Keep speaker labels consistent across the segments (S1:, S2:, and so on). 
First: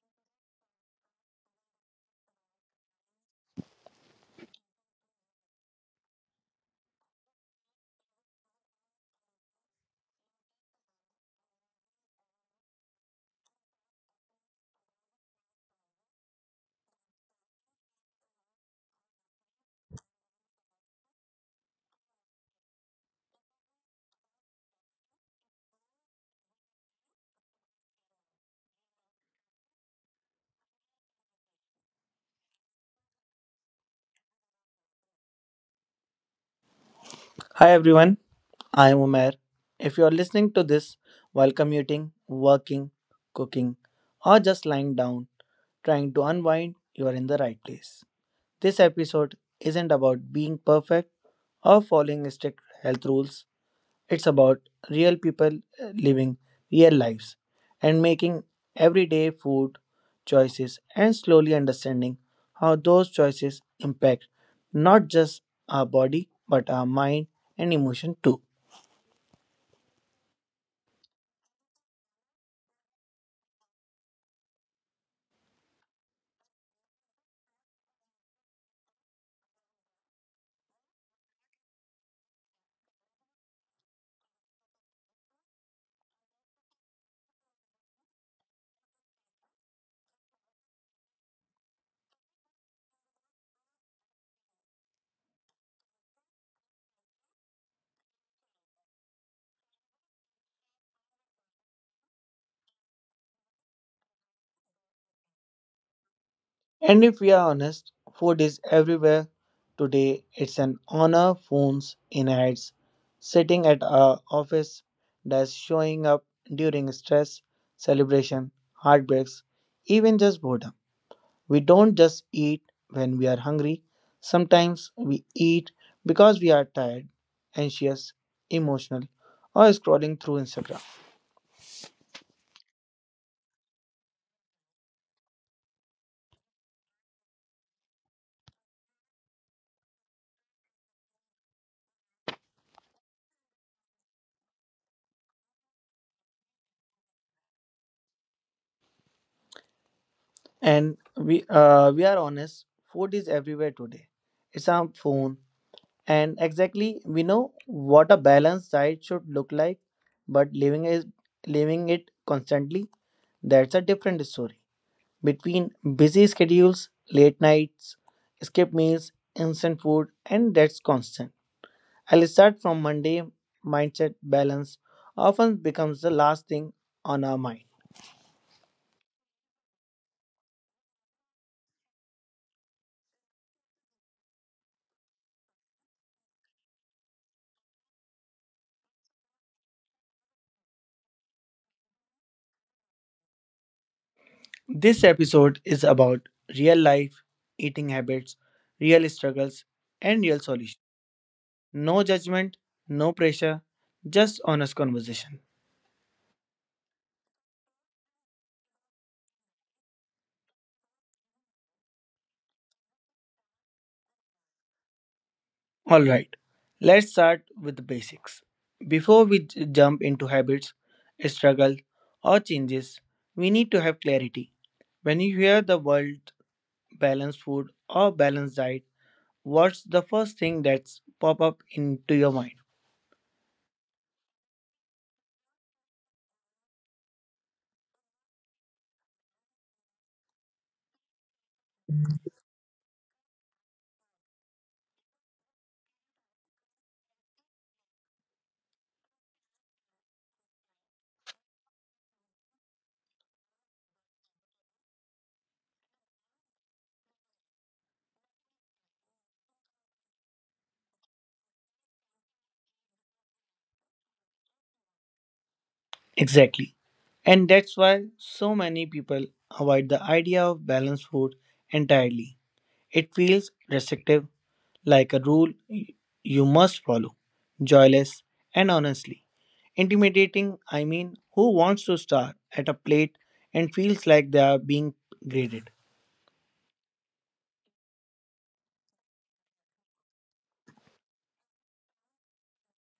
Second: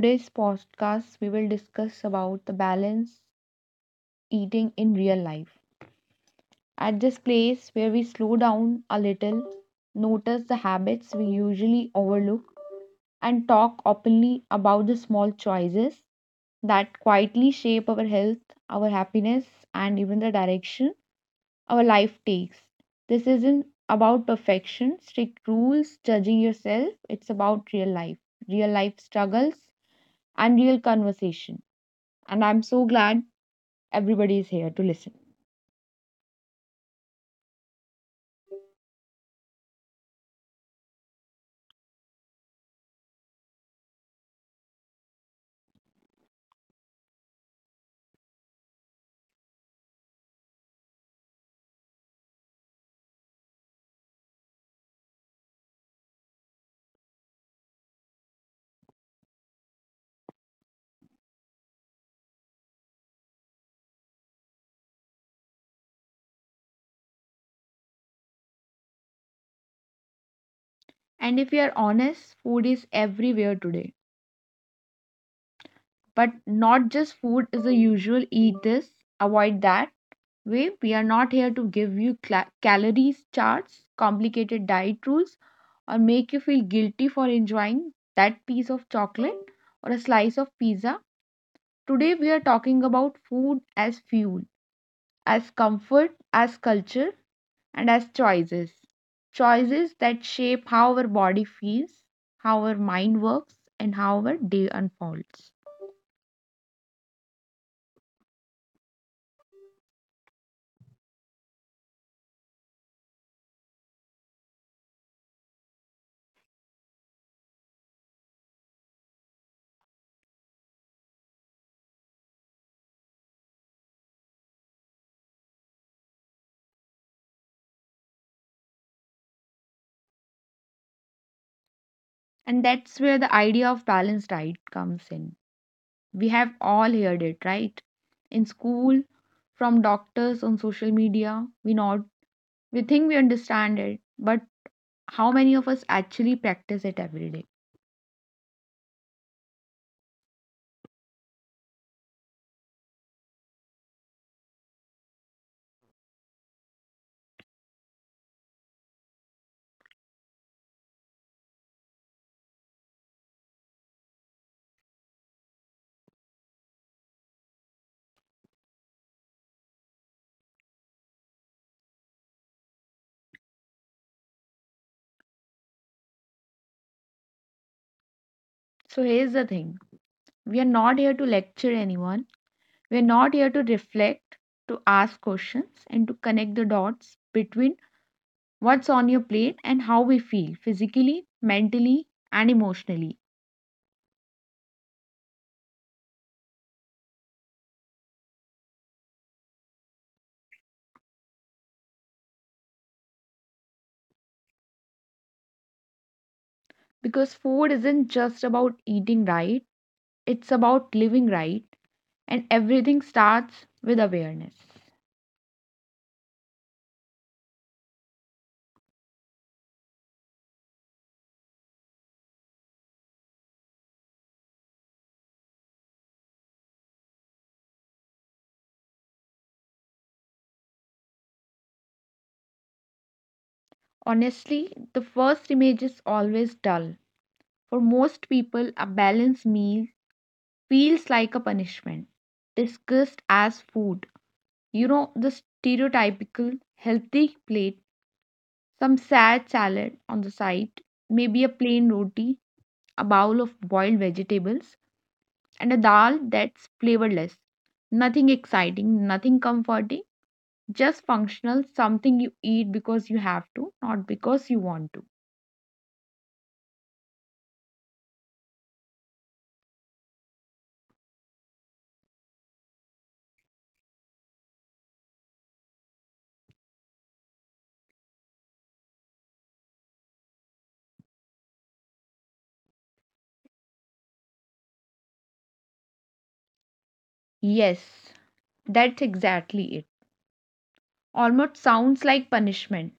S1: today's podcast, we will discuss about the balance eating in real life. At this place where we slow down a little, notice the habits we usually overlook, and talk openly about the small choices that quietly shape our health, our happiness, and even the direction our life takes. This isn't about perfection, strict rules, judging yourself. It's about real life struggles, and real conversation. And I'm so glad everybody is here to listen.
S2: Hi everyone, I am Umair. If you are listening to this while commuting, working, cooking, or just lying down trying to unwind, you are in the right place. This episode isn't about being perfect or following strict health rules, it's about real people living real lives and making everyday food choices and slowly understanding how those choices impact not just our body but our mind and emotion too.
S1: And if we are honest, food is everywhere today. But not just food is the usual eat this, avoid that way. We are not here to give you calories charts, complicated diet rules, or make you feel guilty for enjoying that piece of chocolate or a slice of pizza. Today, we are talking about food as fuel, as comfort, as culture, and as choices. Choices that shape how our body feels, how our mind works, and how our day unfolds.
S2: And if we are honest, food is everywhere today. It's an honor, phones, in ads, sitting at our office desk, showing up during stress, celebration, heartbreaks, even just boredom. We don't just eat when we are hungry. Sometimes we eat because we are tired, anxious, emotional, or scrolling through Instagram.
S1: And that's where the idea of balanced diet comes in. We have all heard it, right? In school, from doctors, on social media, we not we think we understand it, but how many of us actually practice it every day?
S2: And we are honest, food is everywhere today. It's our phone. And exactly, we know what a balanced diet should look like, but living it constantly, that's a different story. Between busy schedules, late nights, skip meals, instant food, and that's constant. I'll start from Monday. Mindset balance often becomes the last thing on our mind.
S1: So here's the thing. We are not here to lecture anyone. We're not here to reflect, to ask questions, and to connect the dots between what's on your plate and how we feel physically, mentally, and emotionally.
S2: This episode is about real life, eating habits, real struggles, and real solutions. No judgment, no pressure, just honest conversation.
S1: Because food isn't just about eating right, it's about living right, and everything starts with awareness.
S2: All right, let's start with the basics. Before we jump into habits, struggle, or changes, we need to have clarity. When you hear the word balanced food or balanced diet, what's the first thing that's pop up into your mind?
S1: Honestly, the first image is always dull. For most people, a balanced meal feels like a punishment, discussed as food. You know, the stereotypical healthy plate, some sad salad on the side, maybe a plain roti, a bowl of boiled vegetables, and a dal that's flavorless. Nothing exciting, nothing comforting, just functional, something you eat because you have to, not because you want to.
S2: Exactly. And that's why so many people avoid the idea of balanced food entirely. It feels restrictive like a rule you must follow. Joyless and honestly intimidating, I mean, who wants to star at a plate and feels like they are being graded?
S1: Yes, that's exactly it. Almost sounds like punishment,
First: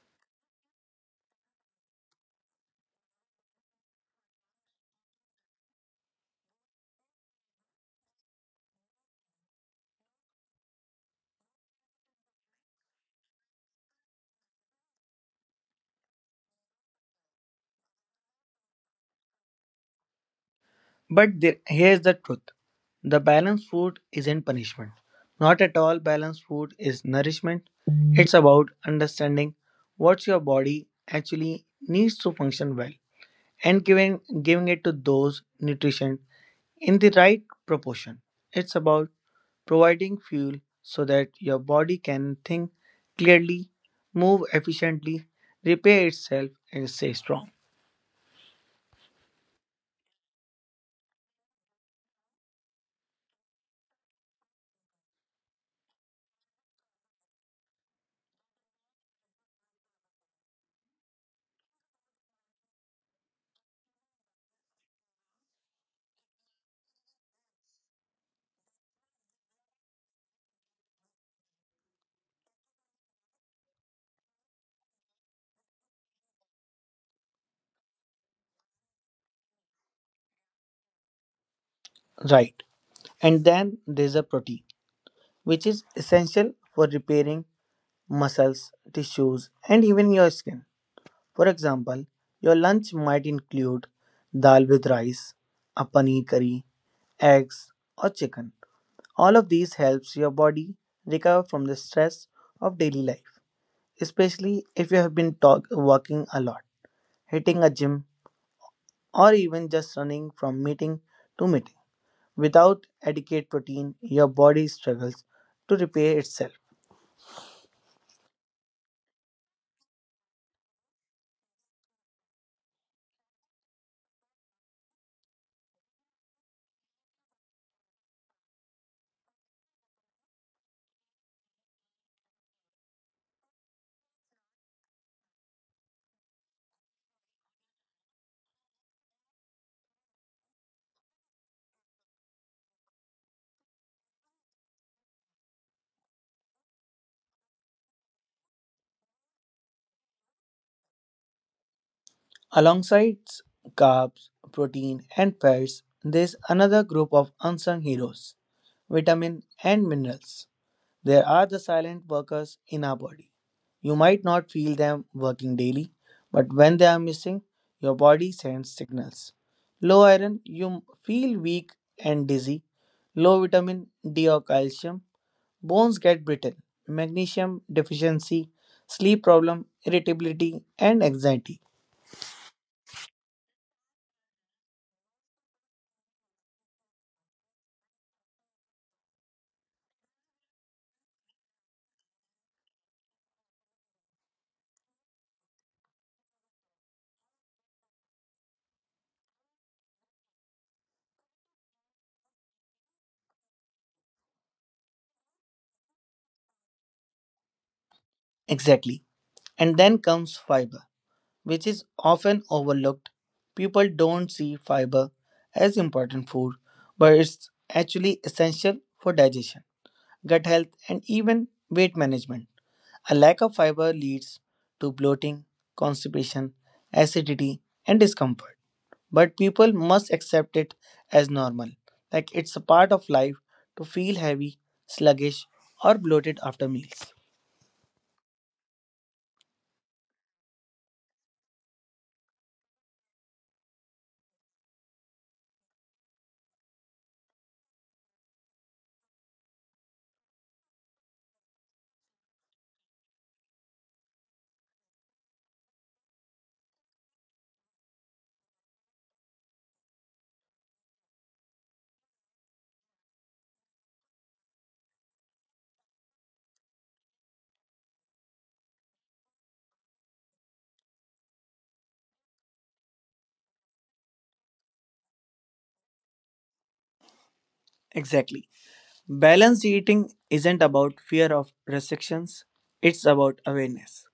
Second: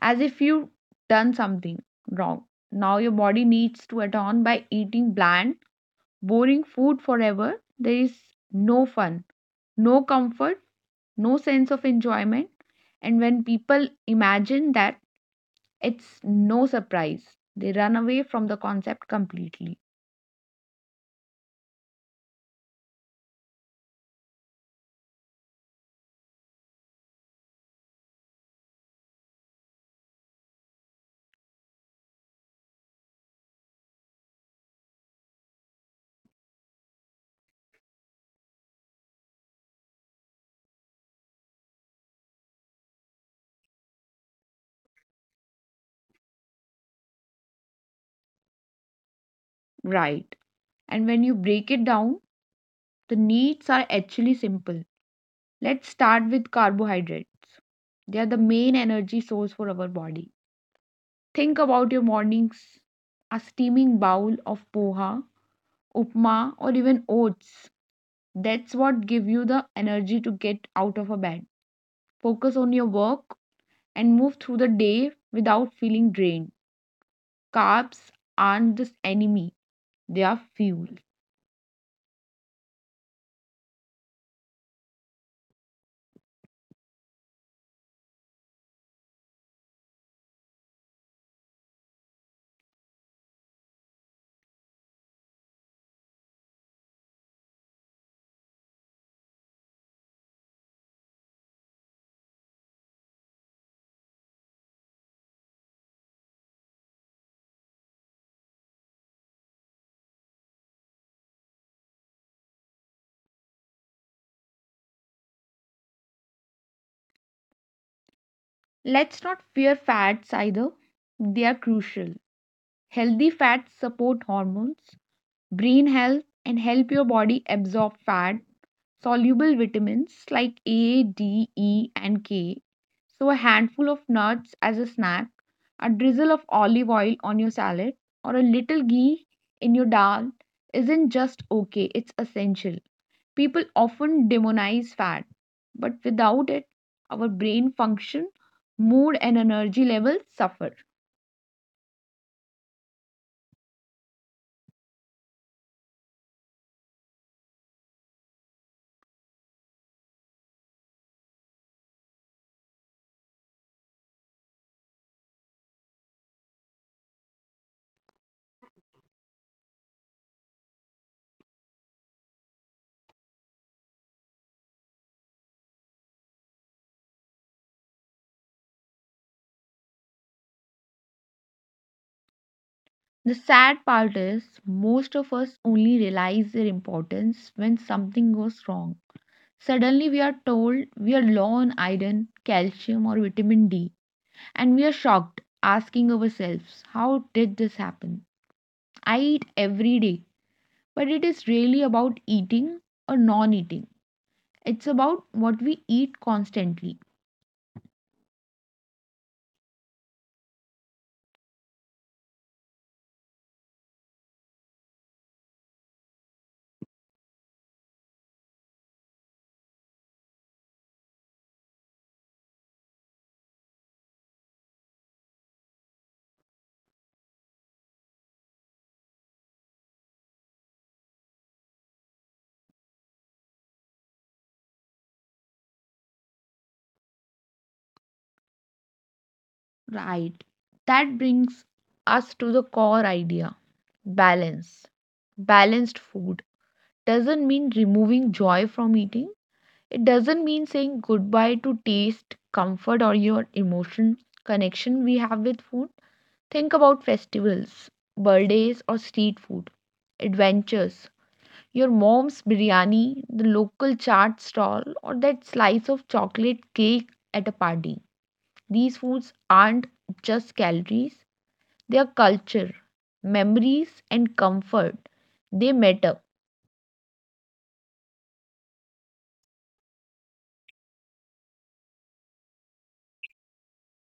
S1: as if you've done something wrong. Now your body needs to atone by eating bland, boring food forever. There is no fun, no comfort, no sense of enjoyment. And when people imagine that, it's no surprise. They run away from the concept completely.
S2: But here's the truth, the balanced food isn't punishment. Not at all, balanced food is nourishment. It's about understanding what your body actually needs to function well and giving it to those nutrition in the right proportion. It's about providing fuel so that your body can think clearly, move efficiently, repair itself, and stay strong.
S1: Right. And when you break it down, the needs are actually simple. Let's start with carbohydrates. They are the main energy source for our body. Think about your mornings, a steaming bowl of poha, upma, or even oats. That's what give you the energy to get out of a bed. Focus on your work and move through the day without feeling drained. Carbs aren't the enemy, they are fuel.
S2: Right. And then there's a protein, which is essential for repairing muscles, tissues, and even your skin. For example, your lunch might include dal with rice, a paneer curry, eggs, or chicken. All of these helps your body recover from the stress of daily life, especially if you have been working a lot, hitting a gym, or even just running from meeting to meeting. Without adequate protein, your body struggles to repair itself.
S1: Let's not fear fats either, they are crucial. Healthy fats support hormones, brain health, and help your body absorb fat, soluble vitamins like A, D, E, and K. So, a handful of nuts as a snack, a drizzle of olive oil on your salad, or a little ghee in your dal isn't just okay, it's essential. People often demonize fat, but without it, our brain function, mood, and energy levels suffer.
S2: Alongside carbs, protein, and fats, there is another group of unsung heroes: vitamin and minerals. There are the silent workers in our body. You might not feel them working daily, but when they are missing, your body sends signals. Low iron, you feel weak and dizzy. Low vitamin D or calcium, bones get brittle. Magnesium deficiency, sleep problem, irritability, and anxiety.
S1: The sad part is, most of us only realize their importance when something goes wrong. Suddenly, we are told we are low on iron, calcium, or vitamin D, and we are shocked, asking ourselves, how did this happen? I eat every day, but it is really about eating or non eating. It's about what we eat constantly.
S2: Exactly. And then comes fiber, which is often overlooked. People don't see fiber as important food, but it's actually essential for digestion, gut health, and even weight management. A lack of fiber leads to bloating, constipation, acidity, and discomfort. But people must accept it as normal, like it's a part of life to feel heavy, sluggish, or bloated after meals.
S1: Right. That brings us to the core idea, balance. Balanced food doesn't mean removing joy from eating, it doesn't mean saying goodbye to taste, comfort, or your emotion connection we have with food. Think about festivals, birthdays, or street food, adventures. Your mom's biryani, the local chaat stall, or that slice of chocolate cake at a party. These foods aren't just calories, their culture, memories, and comfort. They matter.
S2: Exactly. Balanced eating isn't about fear of restrictions, it's about awareness.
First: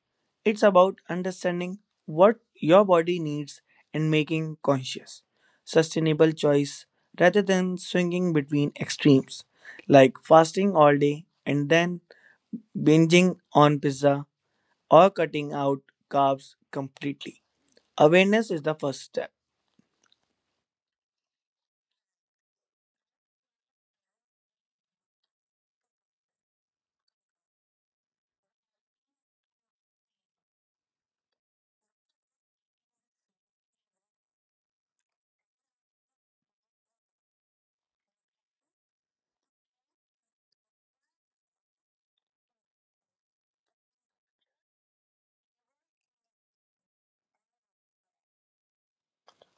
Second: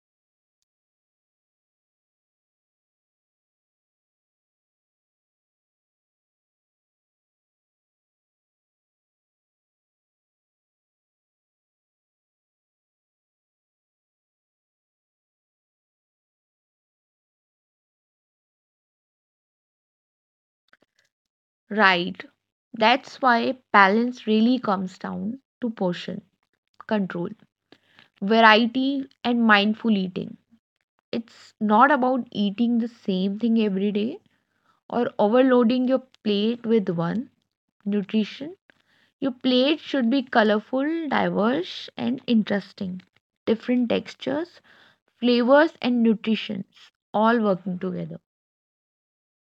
S2: It's about understanding what your body needs and making conscious, sustainable choice rather than swinging between extremes like fasting all day and then binging on pizza or cutting out carbs completely. Awareness is the first step.
S1: Right. That's why balance really comes down to portion control, variety, and mindful eating. It's not about eating the same thing every day or overloading your plate with one nutrition. Your plate should be colorful, diverse, and interesting. Different textures, flavors, and nutritions all working together.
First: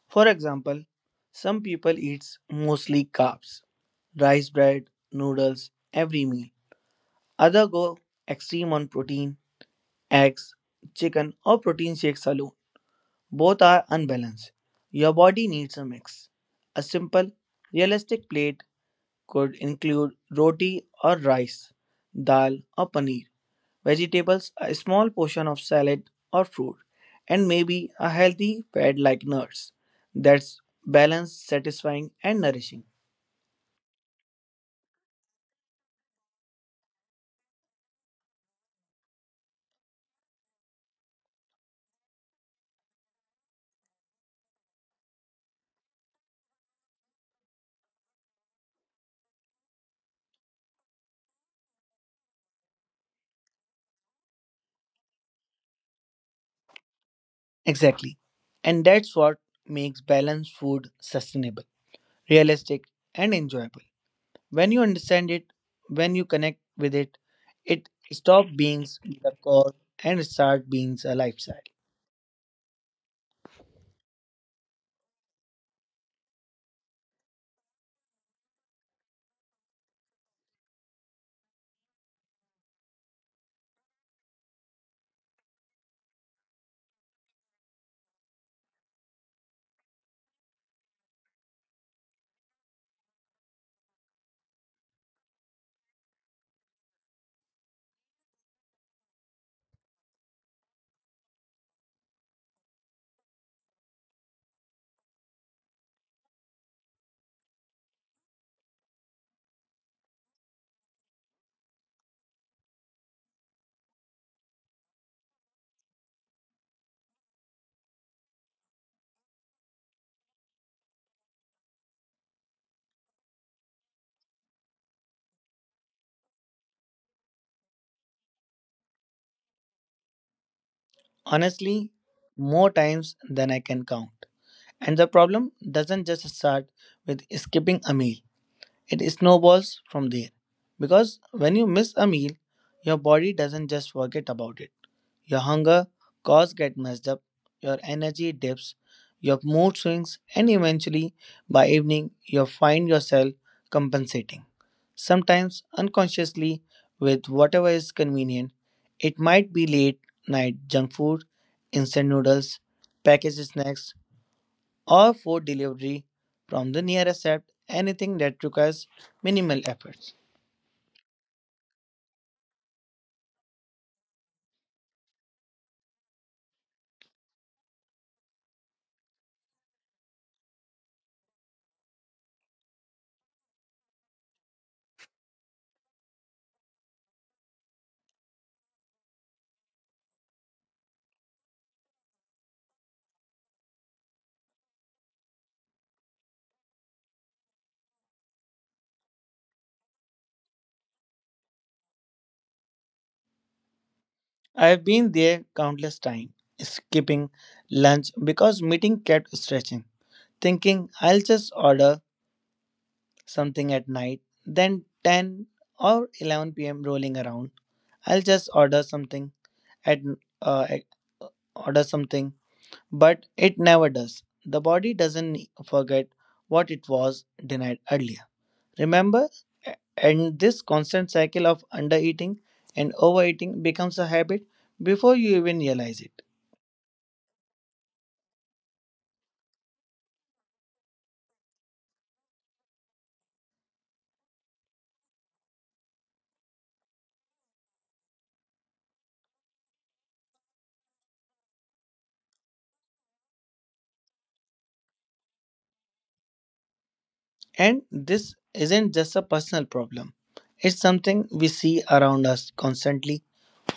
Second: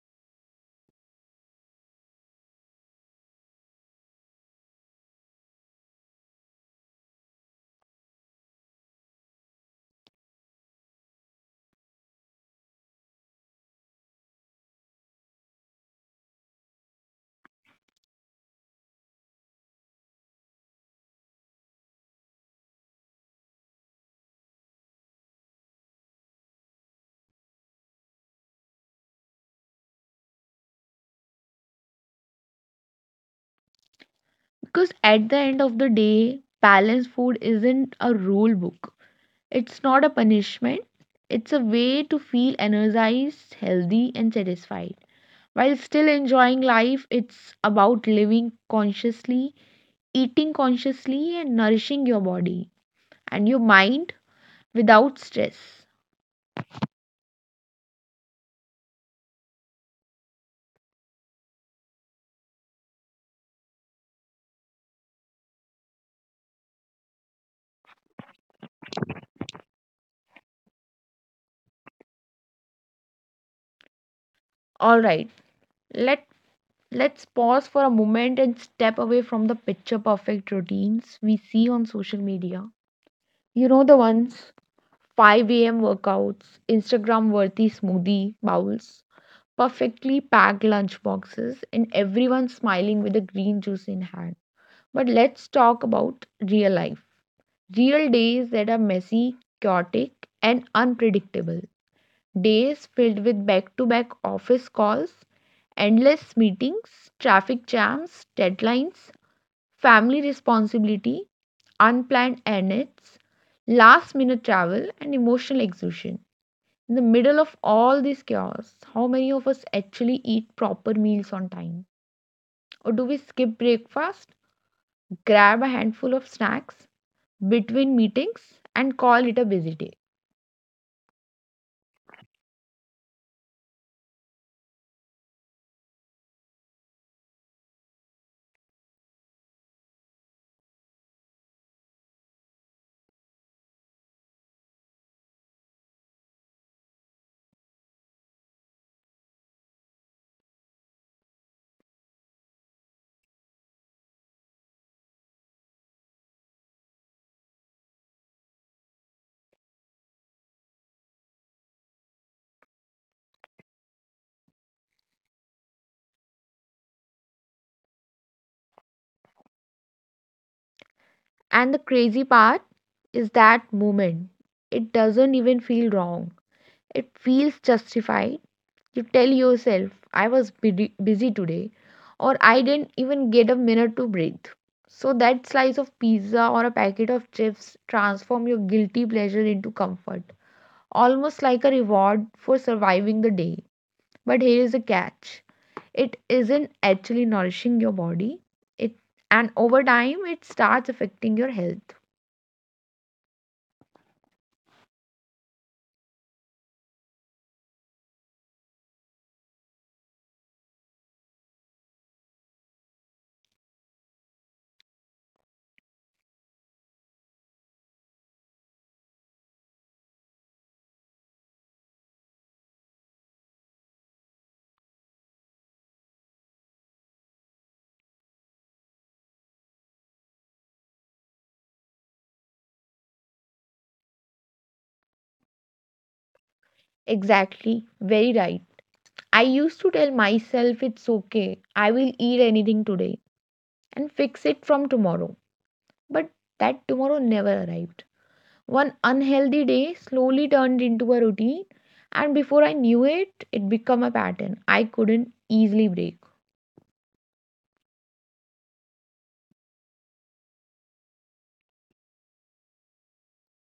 S2: For example, some people eat mostly carbs, rice bread, noodles every meal. Others go extreme on protein, eggs, chicken or protein shakes alone. Both are unbalanced. Your body needs a mix. A simple, realistic plate could include roti or rice, dal or paneer vegetables, a small portion of salad or fruit, and maybe a healthy fad like nuts. That's balanced, satisfying, and nourishing.
S1: Because at the end of the day, balanced food isn't a rule book. It's not a punishment. It's a way to feel energized, healthy, and satisfied. While still enjoying life, it's about living consciously, eating consciously, and nourishing your body and your mind without stress.
S2: Exactly. And that's what makes balanced food sustainable, realistic, and enjoyable. When you understand it, when you connect with it, it stops being a cause and start being a lifestyle.
S1: Alright, let let's pause for a moment and step away from the picture perfect routines we see on social media. You know the ones, 5 a.m. workouts, Instagram worthy smoothie bowls, perfectly packed lunch boxes, and everyone smiling with a green juice in hand. But let's talk about real life. Real days that are messy, chaotic, and unpredictable. Days filled with back to back office calls, endless meetings, traffic jams, deadlines, family responsibility, unplanned errands, last minute travel, and emotional exhaustion. In the middle of all this chaos, how many of us actually eat proper meals on time? Or do we skip breakfast, grab a handful of snacks between meetings, and call it a busy day?
S2: Honestly, more times than I can count. And the problem doesn't just start with skipping a meal. It snowballs from there because when you miss a meal, your body doesn't just forget about it. Your hunger cause get messed up, your energy dips, your mood swings, and eventually by evening you find yourself compensating. Sometimes unconsciously with whatever is convenient. It might be late night junk food, instant noodles, packaged snacks, or food delivery from the nearest app, anything that requires minimal efforts.
S1: And the crazy part is that moment. It doesn't even feel wrong, it feels justified. You tell yourself, I was busy today, or I didn't even get a minute to breathe. So that slice of pizza or a packet of chips transform your guilty pleasure into comfort, almost like a reward for surviving the day. But here is a catch, it isn't actually nourishing your body, it, and over time, it starts affecting your health.
S2: I have been there countless times, skipping lunch because meeting kept stretching, thinking I'll just order something at night, then 10 or 11 p.m. rolling around, I'll just order something at uh, at- uh, order something, but it never does. The body doesn't forget what it was denied earlier. Remember, and this constant cycle of undereating and overeating becomes a habit before you even realize it.
S1: Exactly, very right. I used to tell myself it's okay, I will eat anything today and fix it from tomorrow. But that tomorrow never arrived. One unhealthy day slowly turned into a routine, and before I knew it, it became a pattern I couldn't easily break.
S2: And this isn't just a personal problem, it's something we see around us constantly.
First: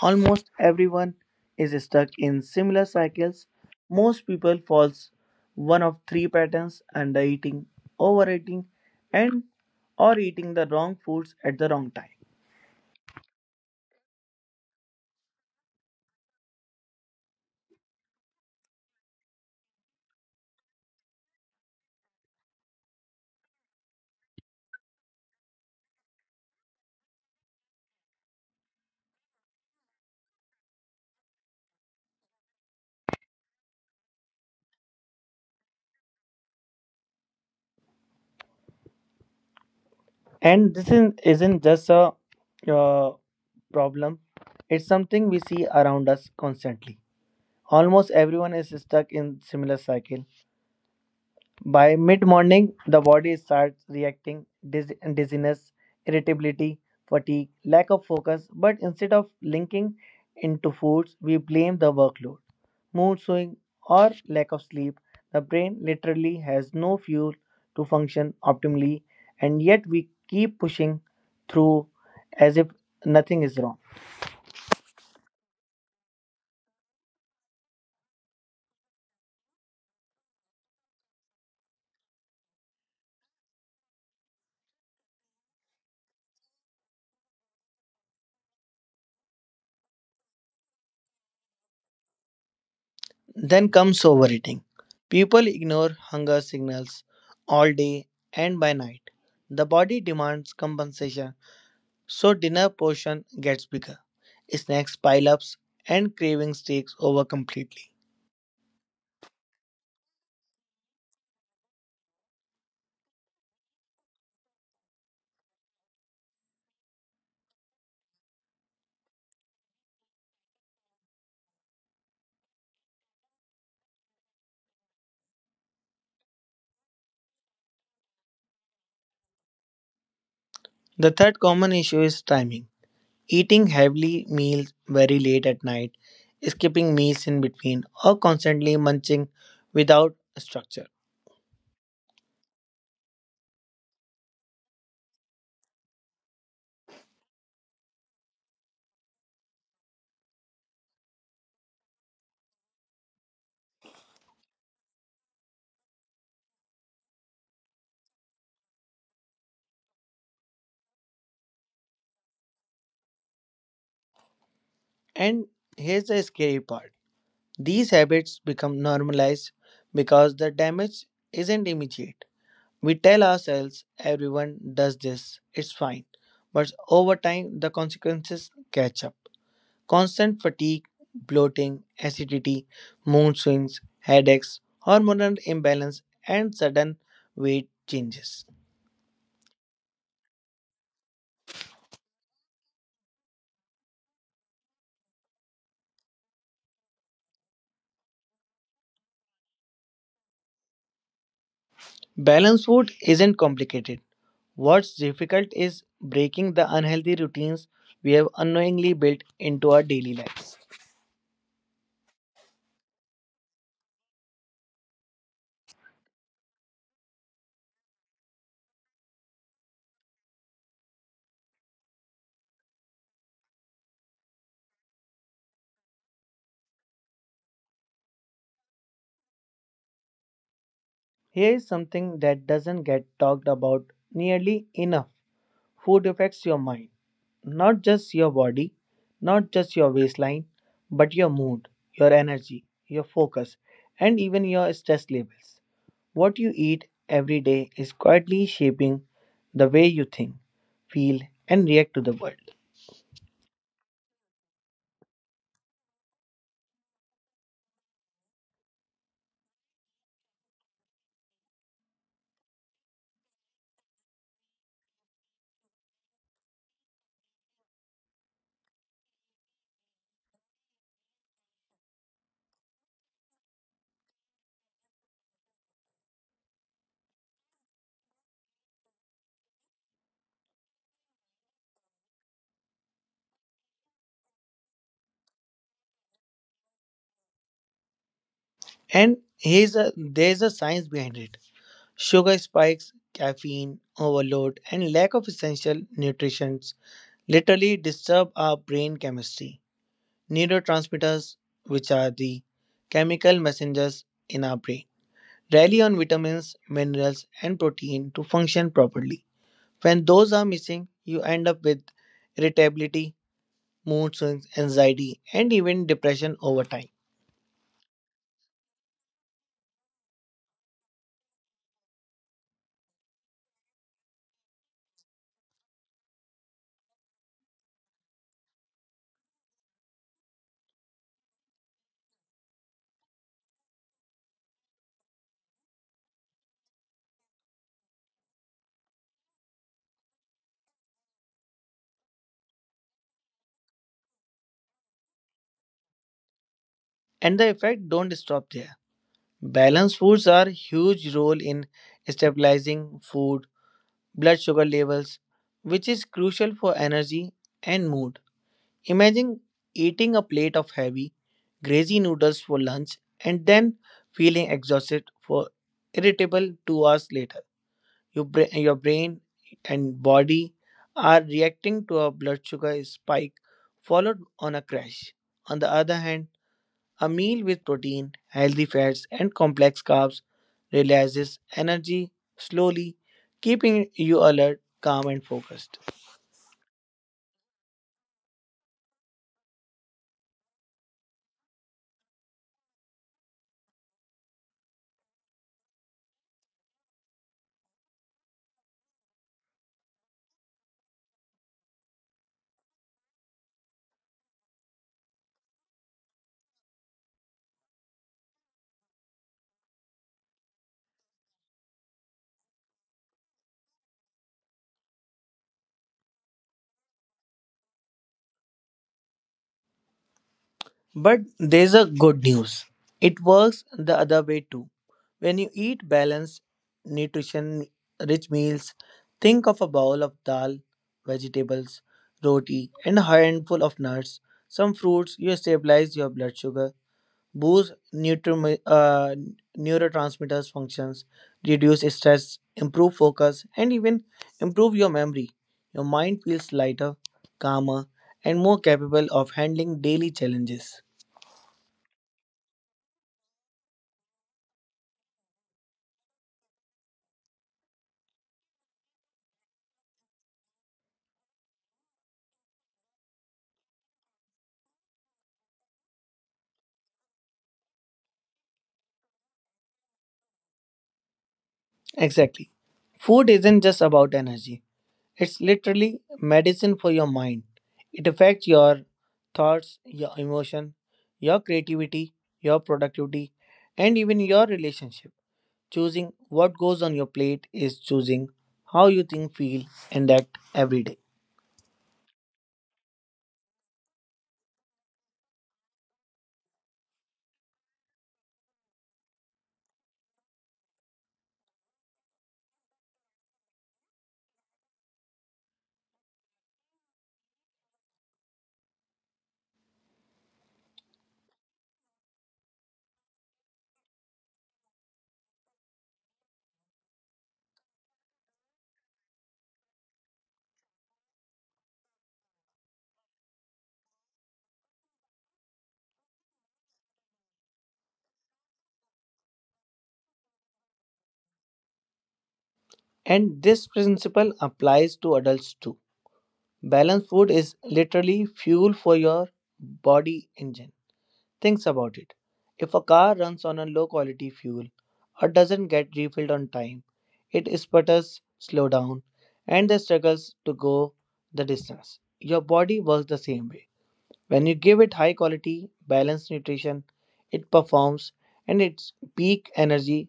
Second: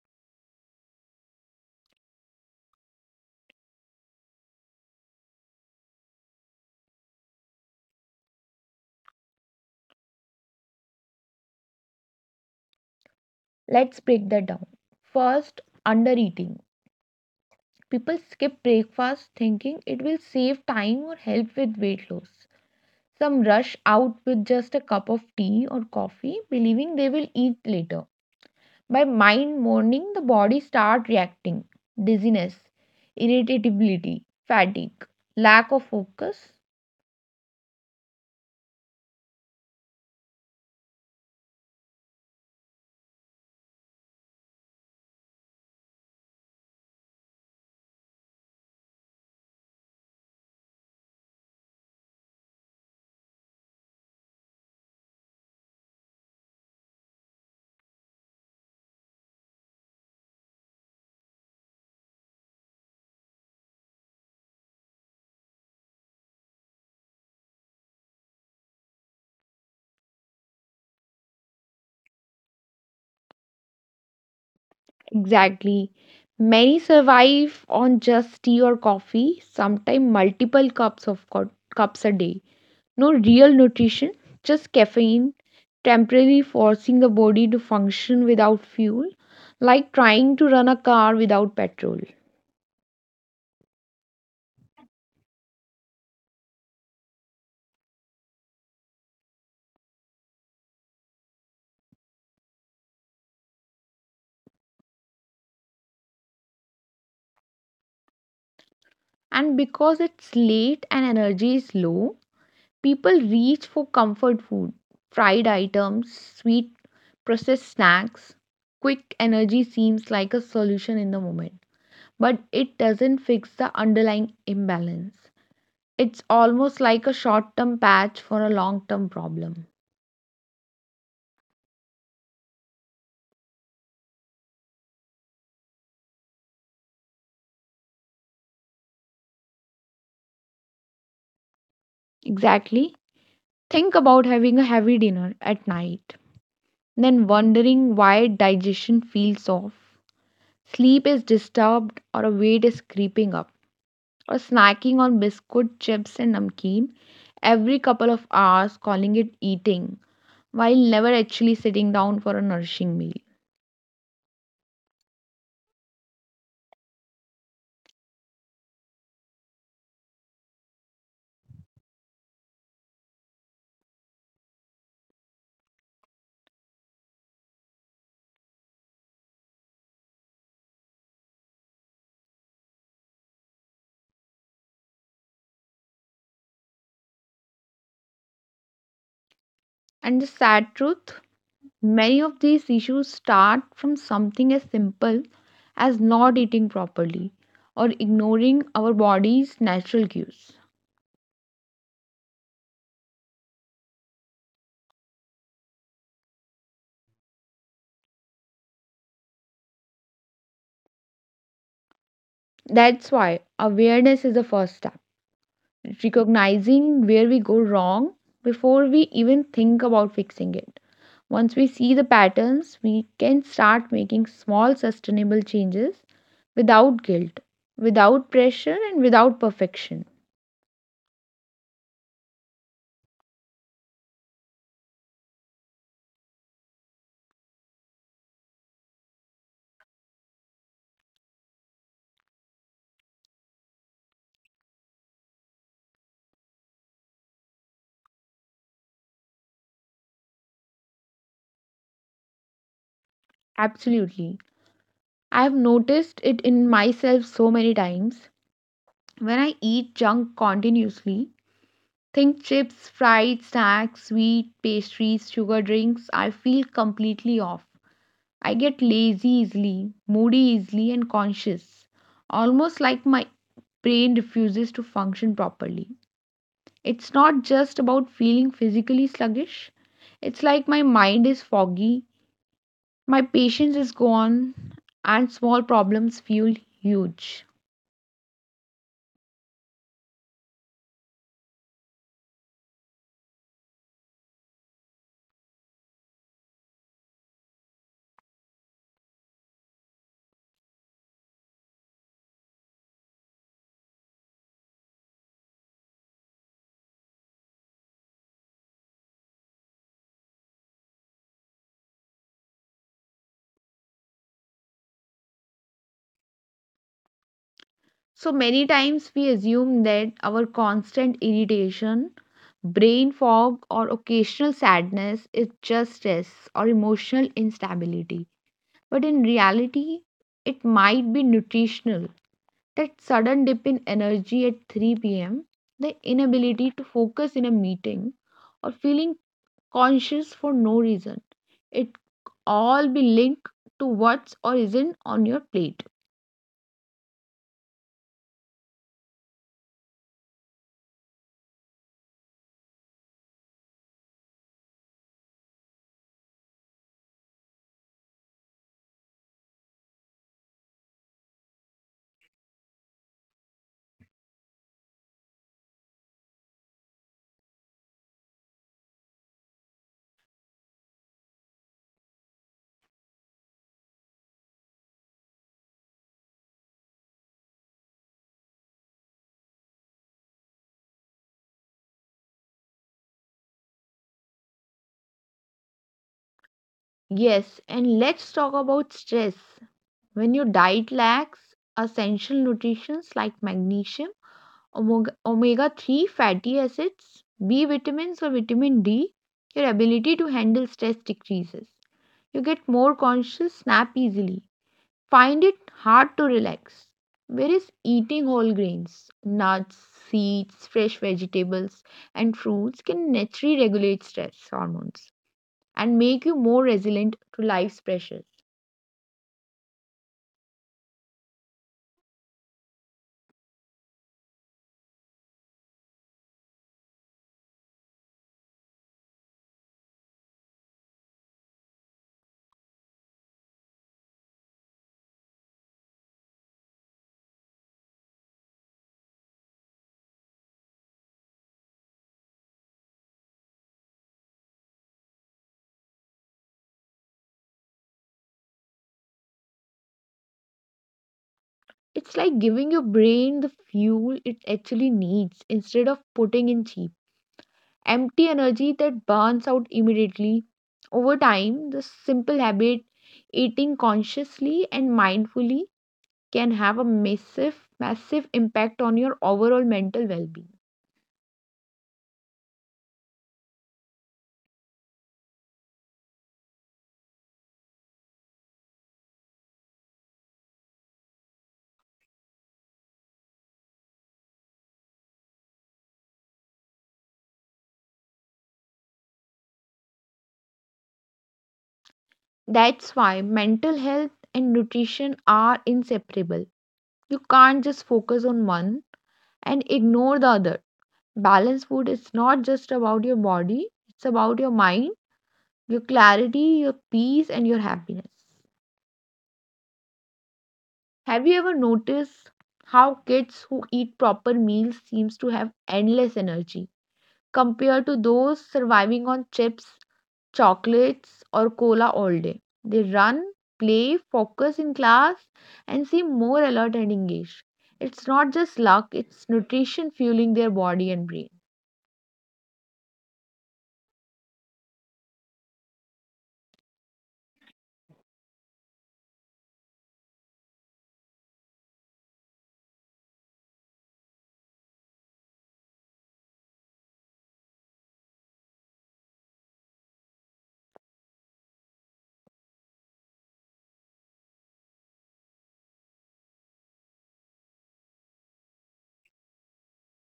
S2: Almost everyone is stuck in similar cycles. Most people falls one of three patterns undereating, overeating, and or eating the wrong foods at the wrong time.
S1: Let's break that down. First, undereating. People skip breakfast thinking it will save time or help with weight loss. Some rush out with just a cup of tea or coffee, believing they will eat later. By mind morning, the body start reacting. Dizziness, irritability, fatigue, lack of focus.
S2: And this isn't just a uh, problem, it's something we see around us constantly. Almost everyone is stuck in similar cycle. By mid morning the body starts reacting: dizziness, irritability, fatigue, lack of focus, but instead of linking into foods we blame the workload, mood swing, or lack of sleep. The brain literally has no fuel to function optimally, and yet we keep pushing through as if nothing is wrong.
S1: Exactly. Many survive on just tea or coffee, sometimes multiple cups a day. No real nutrition, just caffeine, temporarily forcing the body to function without fuel, like trying to run a car without petrol.
S2: Then comes overeating. People ignore hunger signals all day and by night. The body demands compensation, so dinner portion gets bigger. Snacks pile ups and cravings takes over completely.
S1: And because it's late and energy is low, people reach for comfort food, fried items, sweet, processed snacks. Quick energy seems like a solution in the moment, but it doesn't fix the underlying imbalance. It's almost like a short term patch for a long term problem.
S2: The third common issue is timing. Eating heavily meals very late at night, skipping meals in between, or constantly munching without structure.
S1: Exactly. Think about having a heavy dinner at night, then wondering why digestion feels off, sleep is disturbed, or a weight is creeping up, or snacking on biscuit, chips, and namkeen every couple of hours, calling it eating, while never actually sitting down for a nourishing meal.
S2: And here's the scary part. These habits become normalized because the damage isn't immediate. We tell ourselves everyone does this, it's fine. But over time, the consequences catch up. Constant fatigue, bloating, acidity, mood swings, headaches, hormonal imbalance, and sudden weight changes.
S1: And the sad truth, many of these issues start from something as simple as not eating properly or ignoring our body's natural cues.
S2: Balanced food isn't complicated. What's difficult is breaking the unhealthy routines we have unknowingly built into our daily lives.
S1: That's why awareness is the first step, recognizing where we go wrong before we even think about fixing it. Once we see the patterns, we can start making small sustainable changes without guilt, without pressure, and without perfection.
S2: Here is something that doesn't get talked about nearly enough. Food affects your mind, not just your body, not just your waistline, but your mood, your energy, your focus, and even your stress levels. What you eat every day is quietly shaping the way you think, feel, and react to the world.
S1: Absolutely. I have noticed it in myself so many times. When I eat junk continuously, think chips, fried snacks, sweet pastries, sugar drinks, I feel completely off. I get lazy easily, moody easily, and conscious, almost like my brain refuses to function properly. It's not just about feeling physically sluggish, it's like my mind is foggy, my patience is gone, and small problems feel huge.
S2: And there's a science behind it. Sugar spikes, caffeine overload, and lack of essential nutrition literally disturb our brain chemistry. Neurotransmitters, which are the chemical messengers in our brain, rely on vitamins, minerals, and protein to function properly. When those are missing, you end up with irritability, mood swings, anxiety, and even depression over time.
S1: So many times we assume that our constant irritation, brain fog, or occasional sadness is just stress or emotional instability. But in reality, it might be nutritional. That sudden dip in energy at 3 p.m., the inability to focus in a meeting, or feeling conscious for no reason. It all be linked to what's or isn't on your plate.
S2: And the effect don't stop there. Balanced foods are huge role in stabilizing food blood sugar levels, which is crucial for energy and mood. Imagine eating a plate of heavy, greasy noodles for lunch and then feeling exhausted for irritable 2 hours later. Your brain and body are reacting to a blood sugar spike followed on a crash. On the other hand, a meal with protein, healthy fats, and complex carbs releases energy slowly, keeping you alert, calm, and focused.
S1: Yes, and let's talk about stress. When your diet lacks essential nutrients like magnesium, omega-3 fatty acids, B vitamins, or vitamin D, your ability to handle stress decreases. You get more conscious, snap easily, find it hard to relax. Whereas eating whole grains, nuts, seeds, fresh vegetables, and fruits can naturally regulate stress hormones and make you more resilient to life's pressures.
S2: But there's a good news. It works the other way too. When you eat balanced, nutrition rich meals, think of a bowl of dal, vegetables, roti, and a handful of nuts. Some fruits you stabilize your blood sugar, boost neurotransmitters functions, reduce stress, improve focus, and even improve your memory. Your mind feels lighter, calmer, and more capable of handling daily challenges.
S1: It's like giving your brain the fuel it actually needs instead of putting in cheap empty energy that burns out immediately. Over time, this simple habit, eating consciously and mindfully, can have a massive impact on your overall mental well being.
S2: Exactly. Food isn't just about energy, it's literally medicine for your mind. It affects your thoughts, your emotion, your creativity, your productivity, and even your relationship. Choosing what goes on your plate is choosing how you think, feel, and act every day.
S1: That's why mental health and nutrition are inseparable. You can't just focus on one and ignore the other. Balanced food is not just about your body, it's about your mind, your clarity, your peace, and your happiness. Have you ever noticed how kids who eat proper meals seems to have endless energy compared to those surviving on chips, chocolates or cola all day? They run, play, focus in class and seem more alert and engaged. It's not just luck, it's nutrition fueling their body and brain.
S2: And this principle applies to adults too. Balanced food is literally fuel for your body engine. Think about it. If a car runs on a low quality fuel or doesn't get refilled on time, it sputters, slow down, and then struggles to go the distance. Your body works the same way. When you give it high quality, balanced nutrition, it performs and its peak energy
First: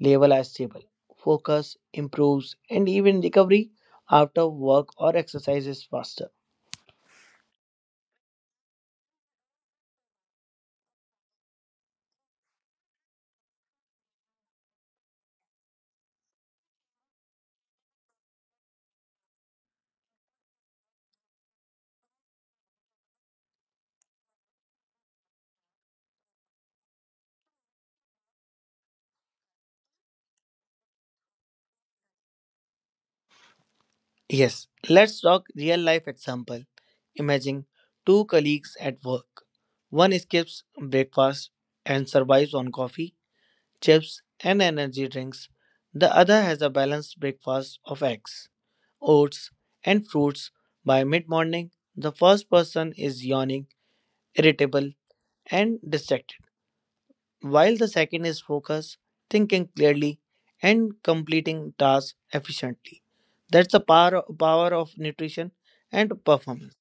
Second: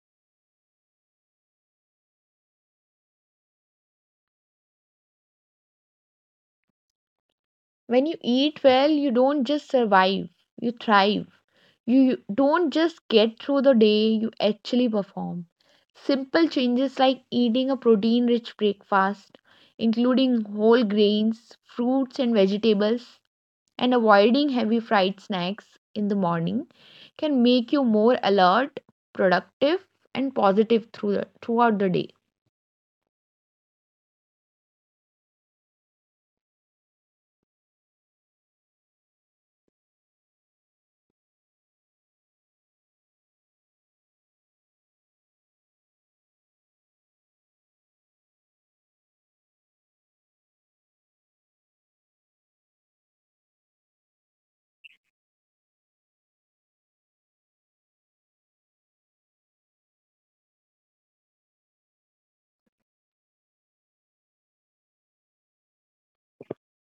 S2: level is stable. Focus improves and even recovery after work or exercise is faster.
S1: When you eat well, you don't just survive, you thrive. You don't just get through the day, you actually perform. Simple changes like eating a protein rich breakfast, including whole grains, fruits, and vegetables, and avoiding heavy fried snacks in the morning can make you more alert, productive, and positive throughout the day.
S2: Yes, let's talk real life example. Imagine two colleagues at work. One skips breakfast and survives on coffee, chips, and energy drinks. The other has a balanced breakfast of eggs, oats, and fruits. By mid morning, the first person is yawning, irritable, and distracted while the second is focus, thinking clearly, and completing tasks efficiently. That's the power of nutrition and performance.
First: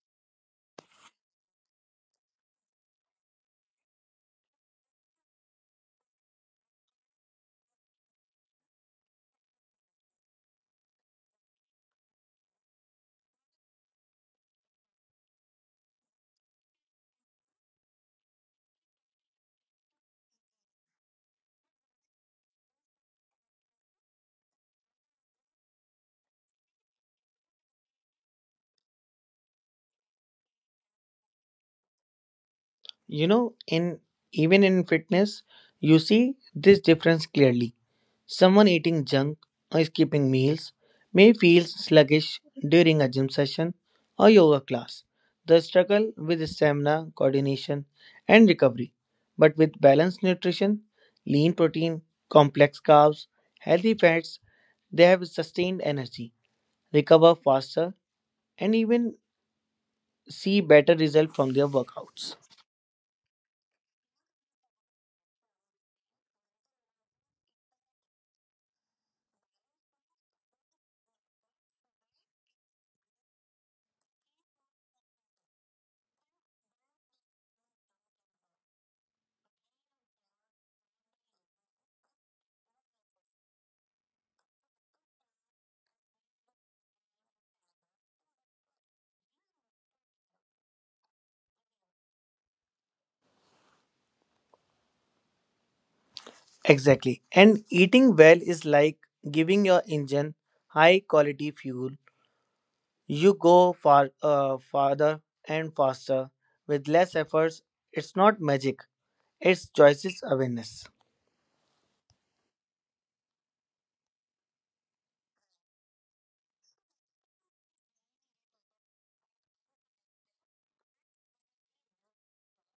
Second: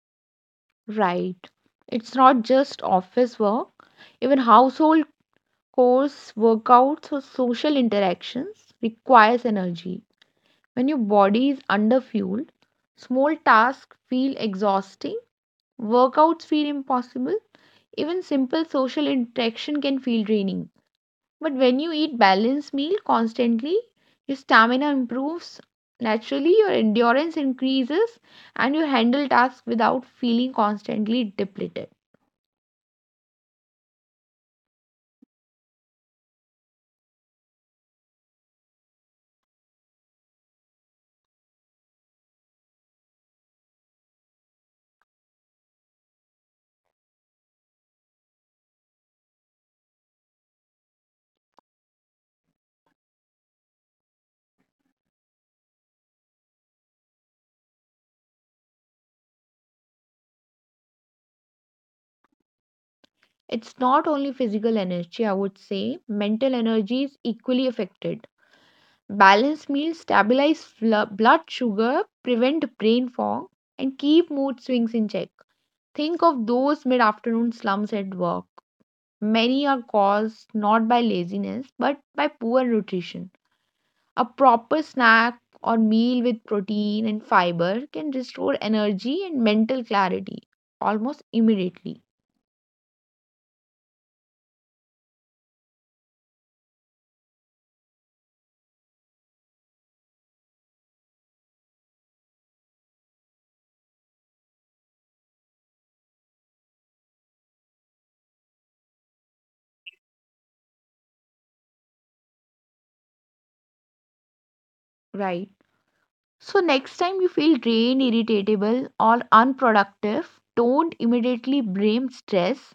S1: Right. It's not just office work, even household course, workouts, or social interactions requires energy. When your body is underfueled, small tasks feel exhausting, workouts feel impossible, even simple social interaction can feel draining. But when you eat balanced meal constantly, your stamina improves naturally, your endurance increases, and you handle tasks without feeling constantly depleted.
S2: You know, in even in fitness, you see this difference clearly. Someone eating junk or skipping meals may feel sluggish during a gym session or yoga class. The struggle with stamina, coordination, and recovery. But with balanced nutrition, lean protein, complex carbs, healthy fats, they have sustained energy, recover faster, and even see better results from their workouts.
S1: It's not only physical energy, I would say, mental energy is equally affected. Balanced meals stabilize blood sugar, prevent brain fog, and keep mood swings in check. Think of those mid afternoon slumps at work. Many are caused not by laziness but by poor nutrition. A proper snack or meal with protein and fiber can restore energy and mental clarity almost immediately,
S2: Exactly. And eating well is like giving your engine high quality fuel. You go farther and faster with less efforts. It's not magic, it's choices awareness.
S1: right? So, next time you feel drained, irritable, or unproductive, don't immediately blame stress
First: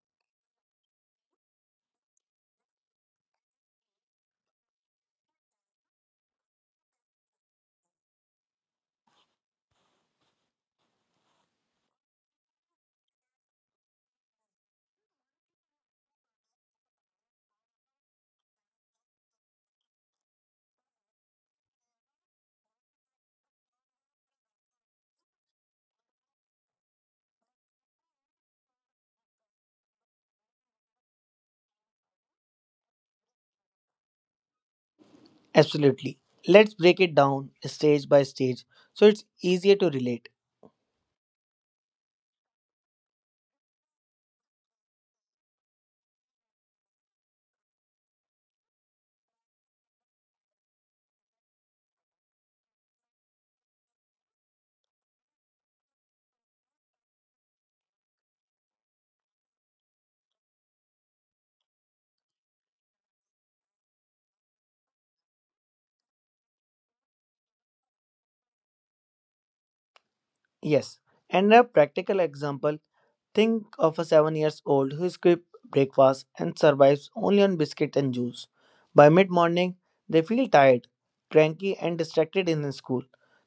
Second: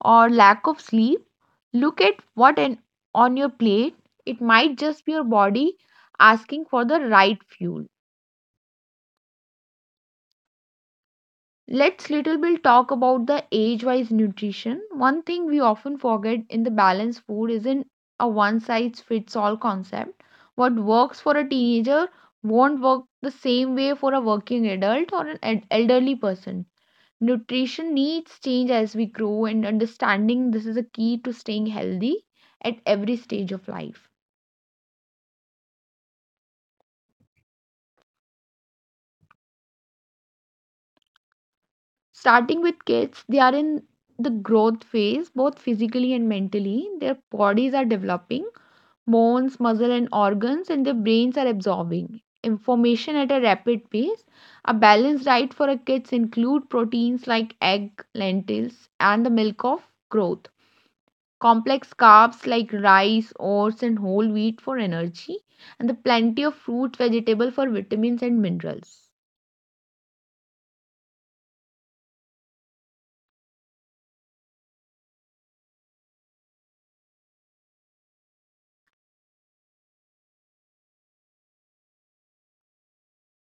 S1: or lack of sleep, look at on your plate. It might just be your body asking for the right fuel. Let's little bit talk about the age-wise nutrition. One thing we often forget in the balanced food isn't a one-size-fits-all concept. What works for a teenager won't work the same way for a working adult or an elderly person. Nutrition needs change as we grow, and understanding this is a key to staying healthy at every stage of life.
S2: Absolutely. Let's break it down stage by stage so it's easier to relate.
S1: Starting with kids, they are in the growth phase, both physically and mentally. Their bodies are developing, bones, muscle, and organs, and their brains are absorbing information at a rapid pace. A balanced diet for a kids include proteins like egg, lentils, and the milk of growth, complex carbs like rice, oats, and whole wheat for energy, and the plenty of fruit, vegetable for vitamins and minerals.
S2: Yes. And a practical example, think of a 7 years old who skips breakfast and survives only on biscuit and juice. By mid morning, they feel tired, cranky, and distracted in the school.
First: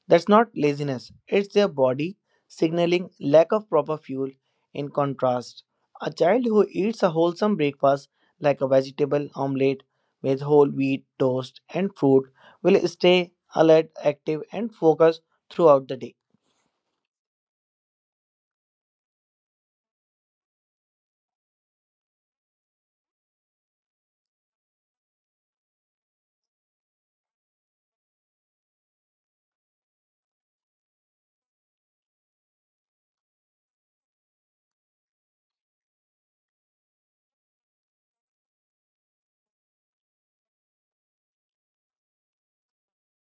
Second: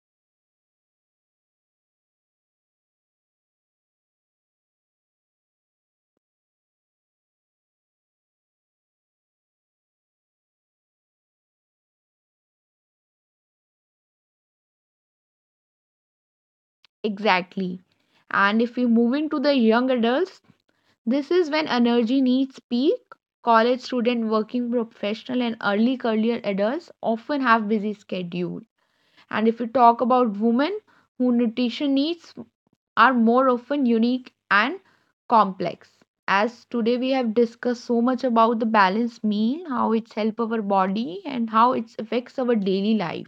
S2: That's not laziness, it's their body signaling lack of proper fuel. In contrast, a child who eats a wholesome breakfast like a vegetable omelette with whole wheat, toast, and fruit will stay alert, active, and focused throughout the day.
S1: Exactly. And if we move into the young adults, this is when energy needs peak. College student, working professional, and early career adults often have busy schedule. And if we talk about women, who nutrition needs are more often unique and complex. As today we have discussed so much about the balanced meal, how it's help our body and how it affects our daily life.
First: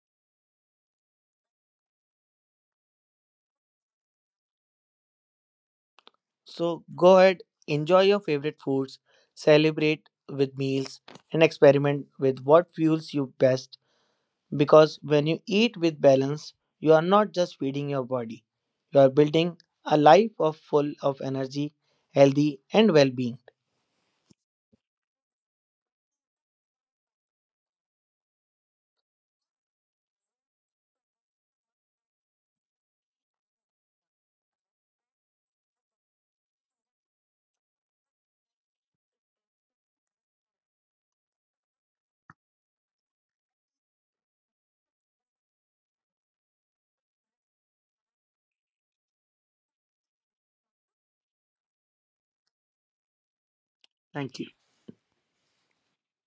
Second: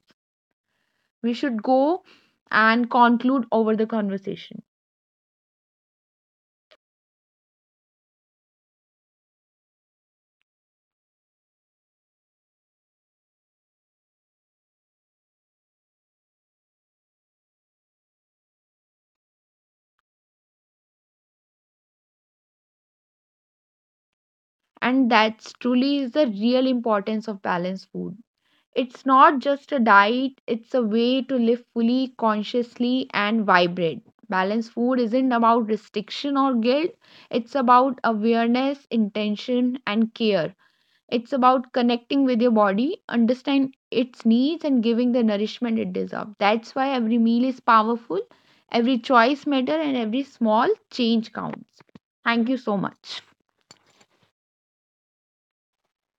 S1: We should go and conclude over the conversation.
S2: So go ahead, enjoy your favorite foods, celebrate with meals, and experiment with what fuels you best because when you eat with balance, you are not just feeding your body, you are building a life of full of energy, healthy, and well being.
S1: And that's truly is the real importance of balanced food. It's not just a diet, it's a way to live fully, consciously and vibrant. Balanced food isn't about restriction or guilt. It's about awareness, intention, and care. It's about connecting with your body, understand its needs, and giving the nourishment it deserves. That's why every meal is powerful, every choice matters, and every small change counts. Thank you so much.
S2: Thank you.